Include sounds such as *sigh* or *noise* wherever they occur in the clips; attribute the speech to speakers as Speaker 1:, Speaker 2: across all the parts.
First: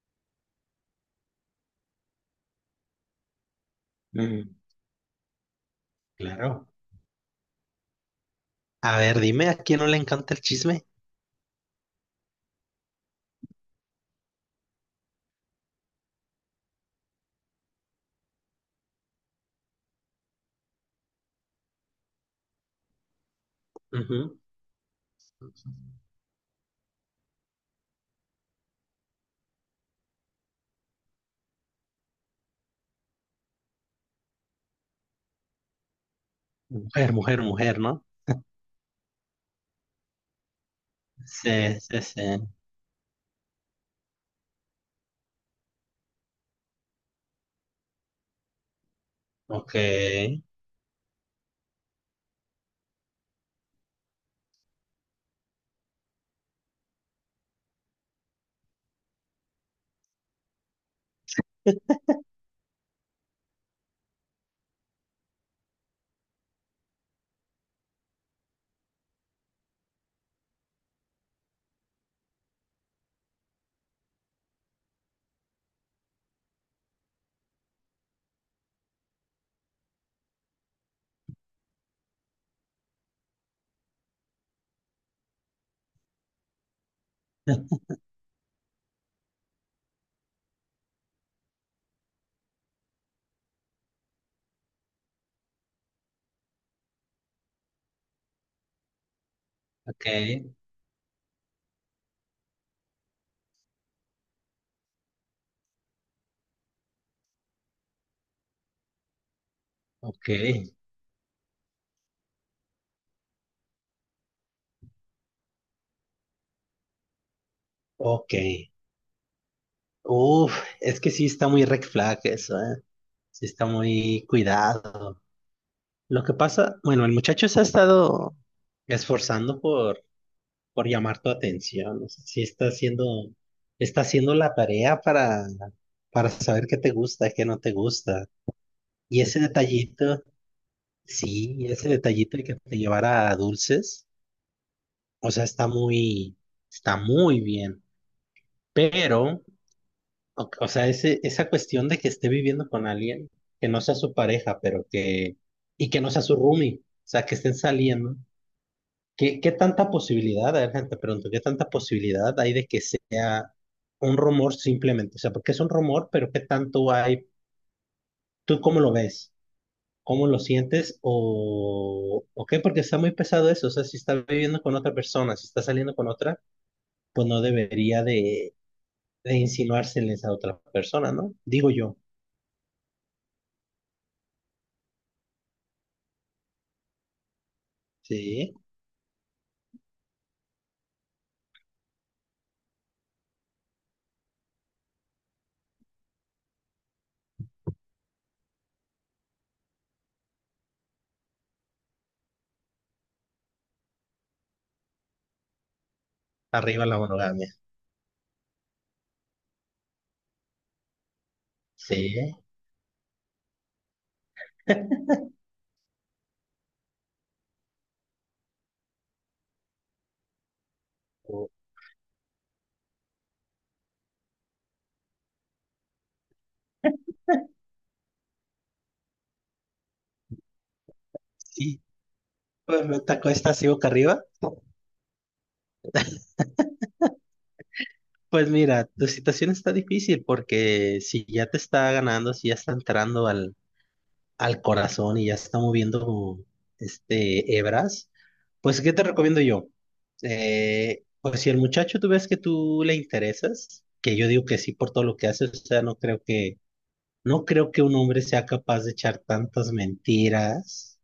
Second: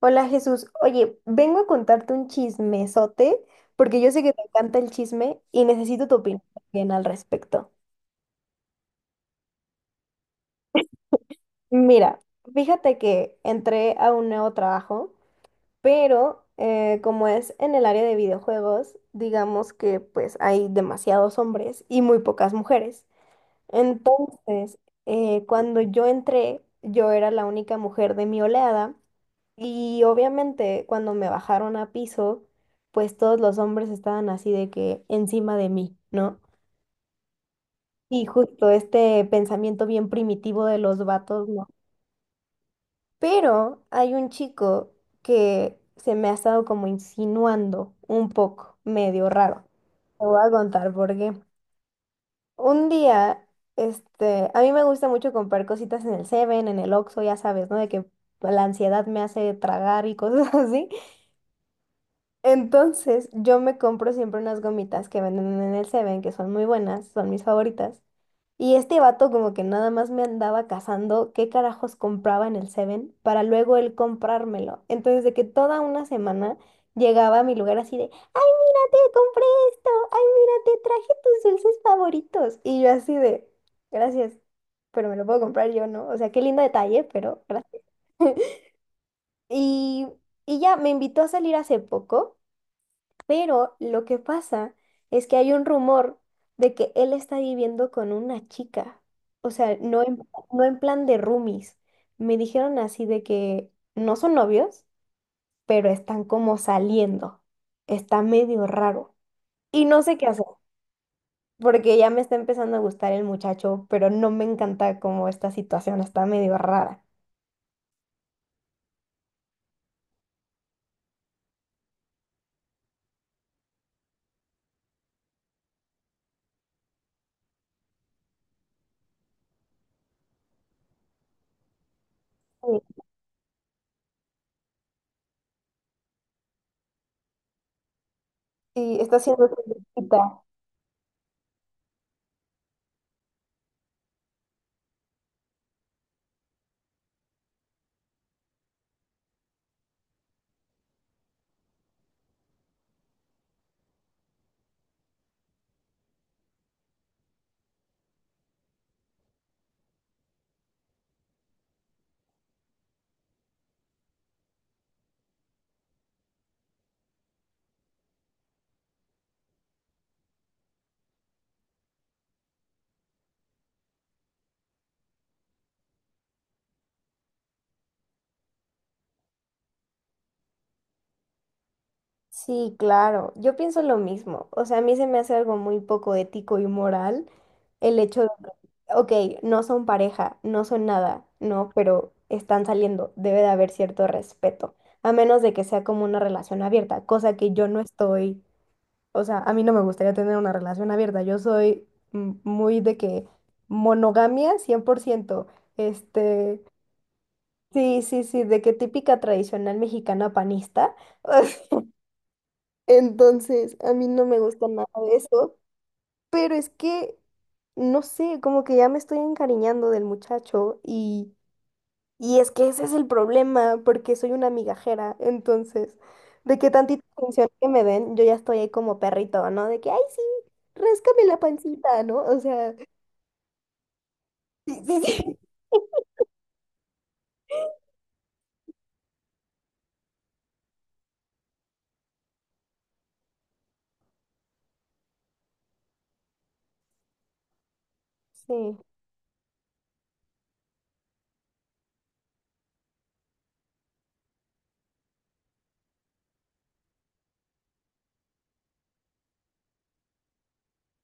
Speaker 1: Hola Jesús, oye, vengo a contarte un chismesote porque yo sé que te
Speaker 2: Mm,
Speaker 1: encanta el chisme y necesito tu opinión
Speaker 2: claro.
Speaker 1: también al respecto.
Speaker 2: A ver, dime, ¿a quién no le encanta el chisme?
Speaker 1: Mira, fíjate que entré a un nuevo trabajo, pero como es en el área de videojuegos, digamos que pues hay demasiados hombres y muy pocas mujeres.
Speaker 2: Ujú.
Speaker 1: Entonces, cuando yo entré, yo era la única mujer de mi oleada. Y obviamente cuando me bajaron a piso, pues todos los hombres estaban así de que encima de mí, ¿no?
Speaker 2: Mujer, mujer, mujer, ¿no?
Speaker 1: Y justo este pensamiento bien primitivo de los vatos,
Speaker 2: Sí,
Speaker 1: no.
Speaker 2: sí, sí.
Speaker 1: Pero hay un chico que se me ha estado como insinuando un poco, medio raro.
Speaker 2: Ok,
Speaker 1: Te voy a contar por qué. Un día, este, a mí me gusta mucho comprar cositas en el Seven, en el Oxxo, ya sabes, ¿no? De que la ansiedad me hace tragar y cosas *laughs* así. Entonces, yo me compro siempre unas gomitas que venden en el Seven, que son muy buenas, son mis favoritas. Y este vato como que nada más me andaba cazando qué carajos compraba en el Seven para luego él comprármelo. Entonces, de que toda una semana llegaba a mi lugar así de, ay, mira, te compré esto, ay, mira, te traje tus dulces favoritos. Y yo así de, gracias, pero me lo puedo comprar yo, ¿no? O sea, qué lindo detalle, pero
Speaker 2: *laughs*
Speaker 1: gracias. *laughs* Y, y ya me invitó a salir hace poco. Pero lo que pasa es que hay un rumor de que él está viviendo con una chica. O sea, no
Speaker 2: ok,
Speaker 1: en, no en plan de roomies. Me dijeron así de que no son novios, pero están como saliendo. Está medio raro. Y no sé qué
Speaker 2: ok,
Speaker 1: hacer, porque ya me está empezando a gustar el muchacho, pero no me encanta como esta situación está medio rara.
Speaker 2: ok. Uf, es que sí está muy red flag eso, ¿eh? Sí está muy cuidado. Lo que pasa, bueno, el muchacho se ha estado esforzando por llamar tu atención. O sea, sí está
Speaker 1: Sí,
Speaker 2: está haciendo la tarea para saber qué te gusta, qué no te gusta.
Speaker 1: sí, está
Speaker 2: Y ese
Speaker 1: siendo
Speaker 2: detallito,
Speaker 1: complicada.
Speaker 2: sí, ese detallito de que te llevara a dulces, o sea, está muy bien. Pero, o sea, esa cuestión de que esté viviendo con alguien que no sea su pareja, y que no sea su roomie, o sea, que estén saliendo. Qué tanta posibilidad, a ver, gente, pregunto, qué tanta posibilidad hay de que sea un rumor simplemente? O sea, porque es un rumor, pero qué tanto hay, ¿tú cómo lo ves? ¿Cómo lo sientes? O qué? Porque está muy pesado eso, o sea, si está viviendo con otra persona, si está saliendo con otra, pues no debería de insinuárseles a otra persona, ¿no? Digo yo,
Speaker 1: Sí, claro, yo pienso lo mismo. O sea, a mí se me hace algo muy poco ético y moral el hecho de
Speaker 2: sí,
Speaker 1: que, ok, no son pareja, no son nada, ¿no? Pero están saliendo, debe de haber cierto respeto, a menos de que sea como una relación abierta, cosa que yo no estoy, o sea, a mí no me gustaría tener una relación abierta, yo soy muy de que monogamia 100% este,
Speaker 2: arriba la monogamia,
Speaker 1: sí, sí, sí, de que típica tradicional mexicana panista. *laughs*
Speaker 2: sí,
Speaker 1: Entonces, a mí no me gusta nada de eso, pero es que, no sé, como que ya me estoy encariñando del muchacho
Speaker 2: o-
Speaker 1: y es que ese es el problema, porque soy una migajera, entonces, de que tantita atención que me den, yo ya estoy ahí como perrito, ¿no? De que, ay, sí, ráscame la
Speaker 2: sí,
Speaker 1: pancita, ¿no? O sea,
Speaker 2: pues me tacó esta así boca arriba.
Speaker 1: sí, sí, sí.
Speaker 2: Pues mira, tu situación está difícil porque si ya te está ganando, si ya está entrando al corazón y ya está moviendo este hebras,
Speaker 1: Sí,
Speaker 2: pues ¿qué te recomiendo yo? Pues si el muchacho tú ves que tú le interesas, que yo digo que sí por todo lo que hace, o sea, no creo que un hombre sea capaz de echar tantas mentiras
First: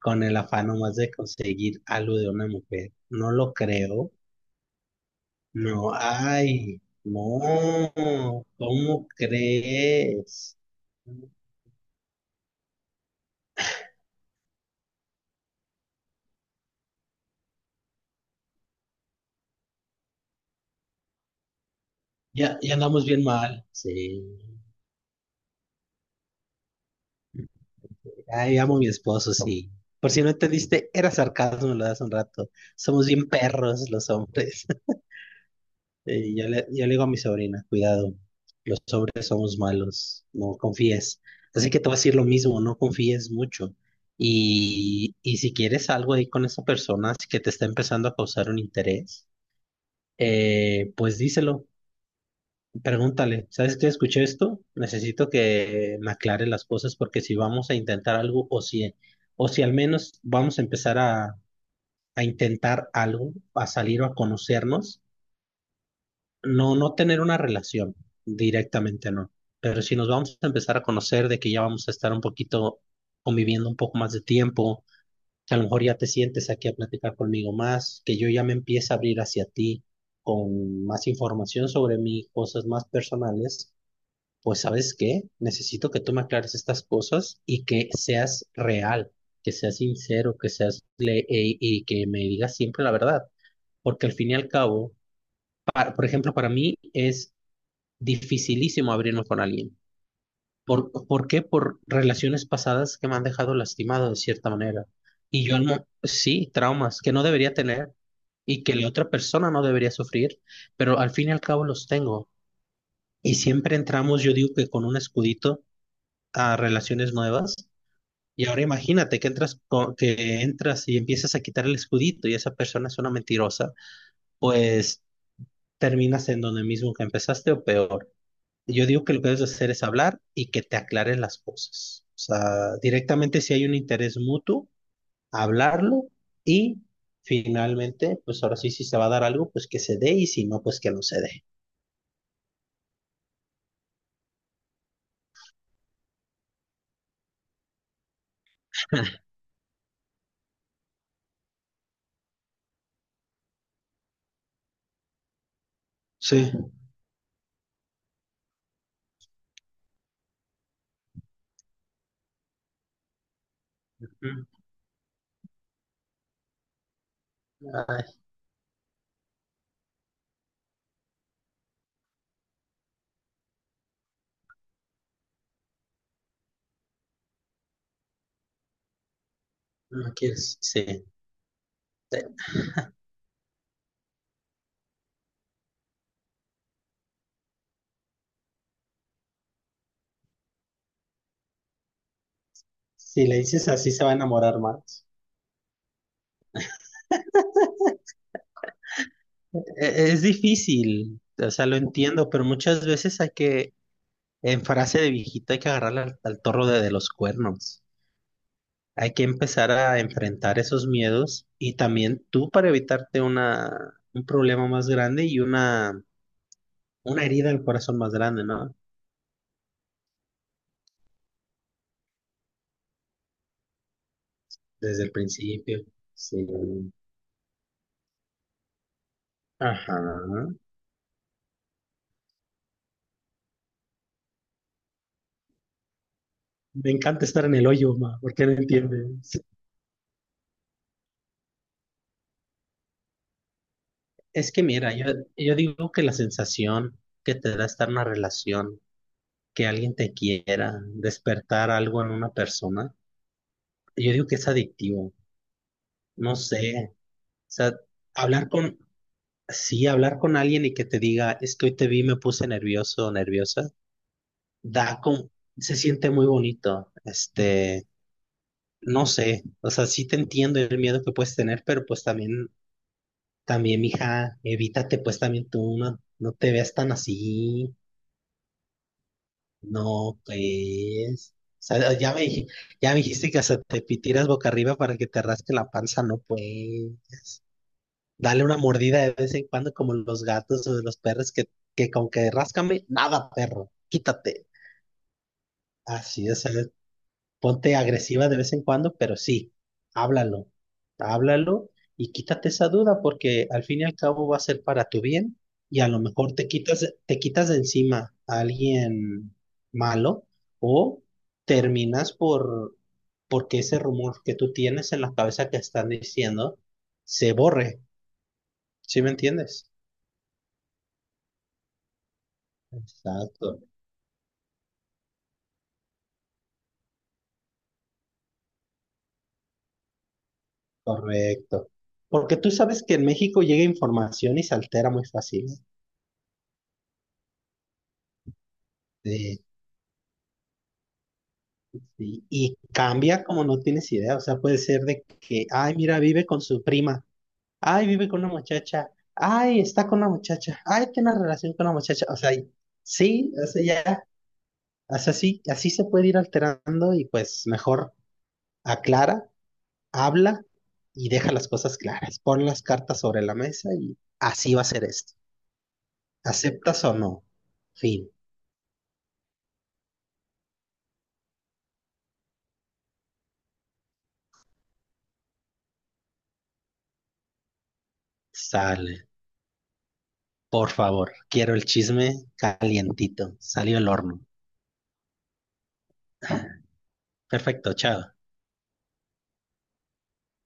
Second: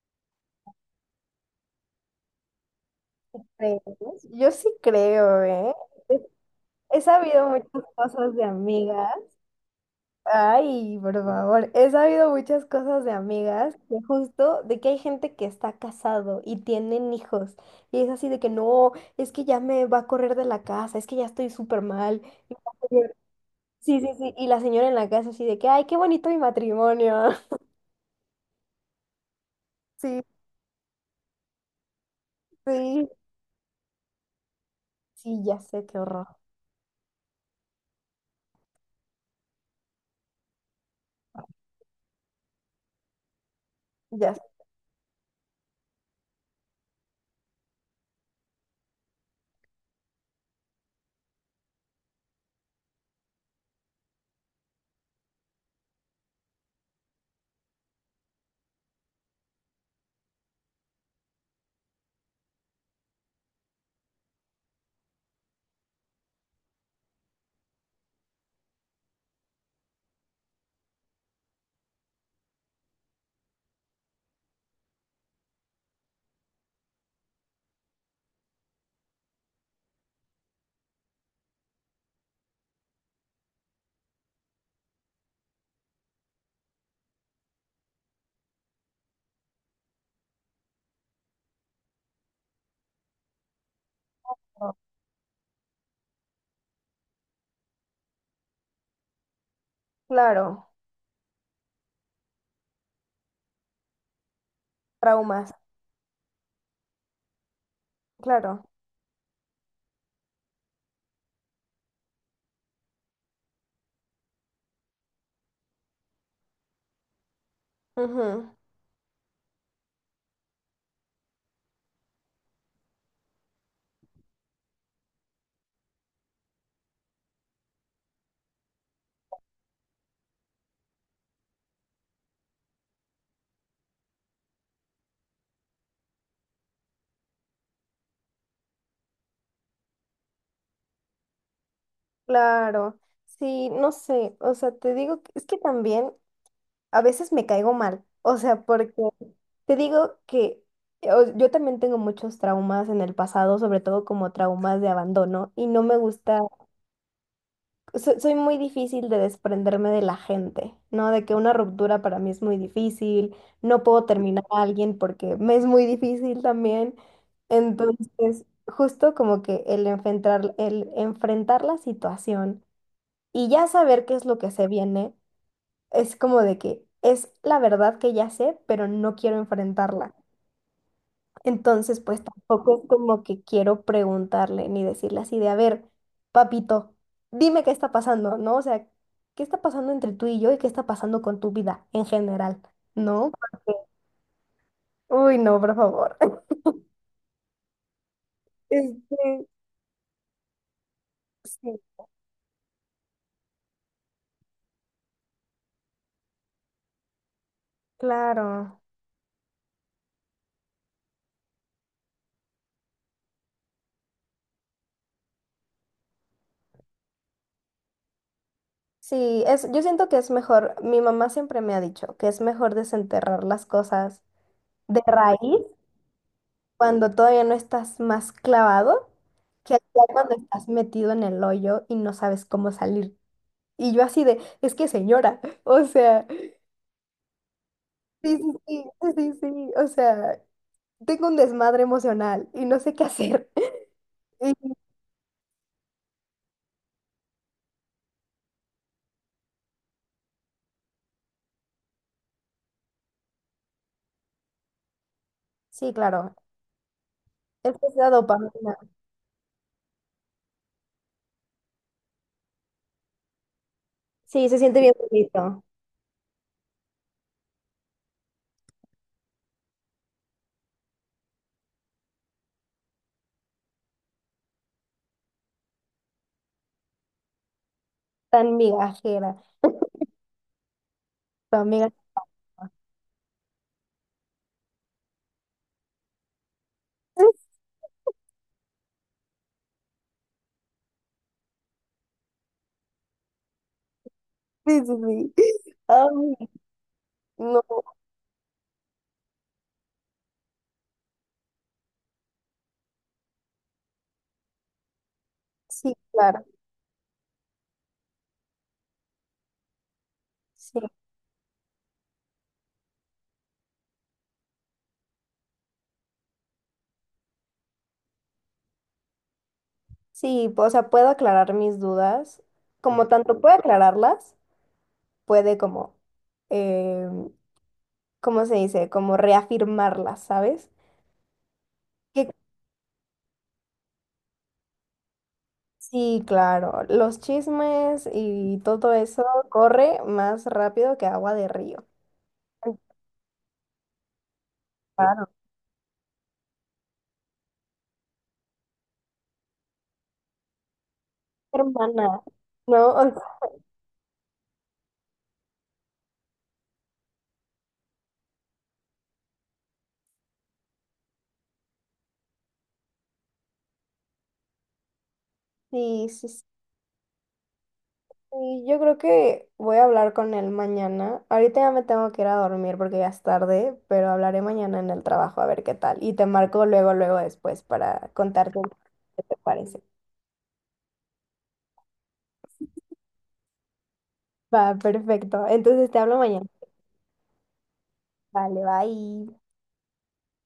Speaker 2: con el afán nomás de conseguir algo de una mujer. No lo
Speaker 1: ¿crees?
Speaker 2: creo.
Speaker 1: Yo sí creo, ¿eh?
Speaker 2: No,
Speaker 1: He
Speaker 2: ay,
Speaker 1: he sabido muchas cosas
Speaker 2: no,
Speaker 1: de
Speaker 2: ¿cómo
Speaker 1: amigas.
Speaker 2: crees?
Speaker 1: Ay, por favor, he sabido muchas cosas de amigas, de justo de que hay gente que está casado y tienen hijos, y es así de que no, es que ya me va a correr de la casa, es que ya estoy súper mal. y
Speaker 2: Ya,
Speaker 1: la
Speaker 2: ya andamos
Speaker 1: señora-
Speaker 2: bien mal. Sí.
Speaker 1: Sí, sí, sí, y la señora en la casa así de que, ay, qué bonito mi matrimonio. *laughs*
Speaker 2: Ay, amo a mi esposo, sí. Por
Speaker 1: Sí,
Speaker 2: si no entendiste, era sarcasmo lo de hace un rato. Somos
Speaker 1: sí,
Speaker 2: bien perros los hombres. *laughs*
Speaker 1: sí, ya sé, qué horror,
Speaker 2: Y yo le digo a mi sobrina, cuidado, los hombres somos malos, no confíes. Así que te voy a decir lo mismo, no confíes mucho.
Speaker 1: ya sé.
Speaker 2: Y si quieres algo ahí con esa persona si que te está empezando a causar un interés, pues díselo. Pregúntale, ¿sabes qué? Escuché esto, necesito que me aclare las cosas porque si vamos a intentar algo o si al menos vamos a empezar a intentar algo, a salir o a conocernos, no tener una relación directamente, no. Pero si nos vamos a empezar a conocer de que ya vamos a estar un poquito conviviendo un poco más de tiempo, que a lo mejor ya te sientes aquí a platicar conmigo más, que yo ya me empiece a abrir hacia ti con más información sobre mí, cosas más personales, pues ¿sabes qué? Necesito que tú me aclares estas cosas y que seas real, que seas sincero, y que me digas siempre la verdad, porque al
Speaker 1: Qué
Speaker 2: fin y al
Speaker 1: horror.
Speaker 2: cabo, por ejemplo, para mí es dificilísimo abrirme con alguien.
Speaker 1: Claro,
Speaker 2: Por qué? Por relaciones pasadas que me han dejado lastimado de cierta manera. Y
Speaker 1: traumas,
Speaker 2: yo no, sí, traumas que no debería tener y
Speaker 1: claro.
Speaker 2: que la otra persona no debería sufrir, pero al fin y al cabo los tengo. Y siempre entramos, yo digo que con un escudito a relaciones nuevas. Y
Speaker 1: Ujú,
Speaker 2: ahora imagínate que entras, que entras y empiezas a quitar el escudito y esa persona es una mentirosa, pues terminas en donde mismo que empezaste o peor. Yo digo que lo que debes hacer es hablar y que te aclares las cosas. O sea, directamente si hay un interés mutuo, hablarlo y finalmente, pues ahora sí, si se va a dar algo, pues que se dé y si no, pues que no se dé.
Speaker 1: claro, sí, no sé, o sea, te digo, que- es que también a veces me caigo mal, o sea, porque
Speaker 2: *laughs*
Speaker 1: te digo que yo también tengo muchos traumas en el pasado, sobre todo como traumas de abandono, y no me gusta,
Speaker 2: Sí.
Speaker 1: soy muy difícil de desprenderme de la gente, ¿no? De que una ruptura para mí es muy difícil, no puedo terminar
Speaker 2: Mm.
Speaker 1: a alguien porque me es muy difícil también.
Speaker 2: Ay,
Speaker 1: Entonces, justo como que el enfrentar la situación y ya saber qué es lo que se viene es como de que es la verdad que ya sé, pero no quiero
Speaker 2: no
Speaker 1: enfrentarla.
Speaker 2: quieres. Sí.
Speaker 1: Entonces, pues
Speaker 2: Sí.
Speaker 1: tampoco es como que quiero preguntarle ni decirle así de, a ver, papito, dime qué está pasando, ¿no? O sea, ¿qué está pasando entre tú y yo y qué está pasando con tu vida en general?
Speaker 2: Si
Speaker 1: ¿No?
Speaker 2: le dices
Speaker 1: Porque,
Speaker 2: así, se va a enamorar más.
Speaker 1: uy, no, por favor. *laughs* Este,
Speaker 2: Es difícil, o sea, lo
Speaker 1: sí,
Speaker 2: entiendo, pero muchas veces hay que, en frase de viejita, hay que agarrar al toro de los cuernos.
Speaker 1: claro.
Speaker 2: Hay que empezar a enfrentar esos miedos y también tú para evitarte un problema más grande y una herida al corazón más grande, ¿no?
Speaker 1: Sí, es, yo siento que es mejor, mi mamá siempre me ha dicho que es mejor desenterrar las cosas de
Speaker 2: Desde el
Speaker 1: raíz
Speaker 2: principio. Sí.
Speaker 1: cuando todavía no estás más clavado que al
Speaker 2: Ajá.
Speaker 1: final cuando estás metido en el hoyo y no sabes cómo salir. Y yo así de, es que señora, *laughs* o sea,
Speaker 2: Me encanta estar en el hoyo, ma,
Speaker 1: sí,
Speaker 2: porque
Speaker 1: sí,
Speaker 2: no
Speaker 1: sí, sí, sí,
Speaker 2: entiendes.
Speaker 1: sí, o sea, tengo un desmadre emocional y no sé qué hacer. *laughs*
Speaker 2: Es
Speaker 1: Y-
Speaker 2: que mira, yo digo que la sensación que te da estar en una relación que alguien te quiera, despertar algo en una persona, yo digo que es adictivo,
Speaker 1: sí, claro,
Speaker 2: no sé, o
Speaker 1: es
Speaker 2: sea,
Speaker 1: que es la
Speaker 2: hablar
Speaker 1: dopamina.
Speaker 2: con, sí, hablar con alguien y que te diga, es que hoy te vi, me puse nervioso o nerviosa,
Speaker 1: Sí, se siente bien
Speaker 2: da con,
Speaker 1: bonito,
Speaker 2: se siente muy bonito, este, no sé, o sea, sí te entiendo el miedo que puedes tener, pero pues también, también, mija, evítate pues también tú, no te veas tan así.
Speaker 1: tan migajera,
Speaker 2: No, pues.
Speaker 1: tu
Speaker 2: O
Speaker 1: amiga.
Speaker 2: sea, ya me dijiste que hasta te pitieras boca arriba para que te rasque la panza, no pues.
Speaker 1: *laughs*
Speaker 2: Dale una mordida de vez en cuando, como los gatos o los perros que con que ráscame, nada, perro, quítate.
Speaker 1: Sí, sí, sí. Ay,
Speaker 2: Así es.
Speaker 1: no,
Speaker 2: Ponte agresiva de vez en cuando, pero sí, háblalo, háblalo y quítate esa duda porque al fin y al cabo va a ser para tu bien y a
Speaker 1: sí,
Speaker 2: lo mejor
Speaker 1: claro,
Speaker 2: te quitas de encima a alguien malo
Speaker 1: sí.
Speaker 2: o terminas porque ese rumor que tú tienes en la cabeza que están diciendo se borre, ¿sí me entiendes?
Speaker 1: Sí, o sea, puedo aclarar mis dudas, como tanto puedo
Speaker 2: Exacto,
Speaker 1: aclararlas, puede como, eh, ¿cómo se dice? Como reafirmarlas, ¿sabes?
Speaker 2: correcto.
Speaker 1: Que
Speaker 2: Porque tú sabes que en México llega información y se altera muy fácil.
Speaker 1: sí, claro, los chismes y todo eso corre más rápido que agua de río.
Speaker 2: Y
Speaker 1: Ay,
Speaker 2: cambia como no tienes idea, o sea, puede ser de
Speaker 1: claro.
Speaker 2: que, ay, mira, vive con su prima, ay, vive con una muchacha, ay, está con una muchacha, ay, tiene una relación con una muchacha, o
Speaker 1: Hermana,
Speaker 2: sea,
Speaker 1: ¿no? O sea,
Speaker 2: sí, o sea, ya, o sea, sí, así se puede ir alterando y pues mejor aclara, habla y deja las cosas claras, pon las cartas sobre la mesa y así va a ser esto,
Speaker 1: sí, sí, sí.
Speaker 2: aceptas o no, fin,
Speaker 1: Sí, yo creo que voy a hablar con él mañana. Ahorita ya me tengo que ir a dormir porque ya es tarde, pero hablaré mañana en el trabajo a ver qué tal. Y te marco luego, luego después para contarte
Speaker 2: sale,
Speaker 1: qué te parece.
Speaker 2: por favor, quiero el chisme calientito, salió el horno,
Speaker 1: Va, perfecto. Entonces te hablo mañana.
Speaker 2: perfecto, chao.
Speaker 1: Vale, bye.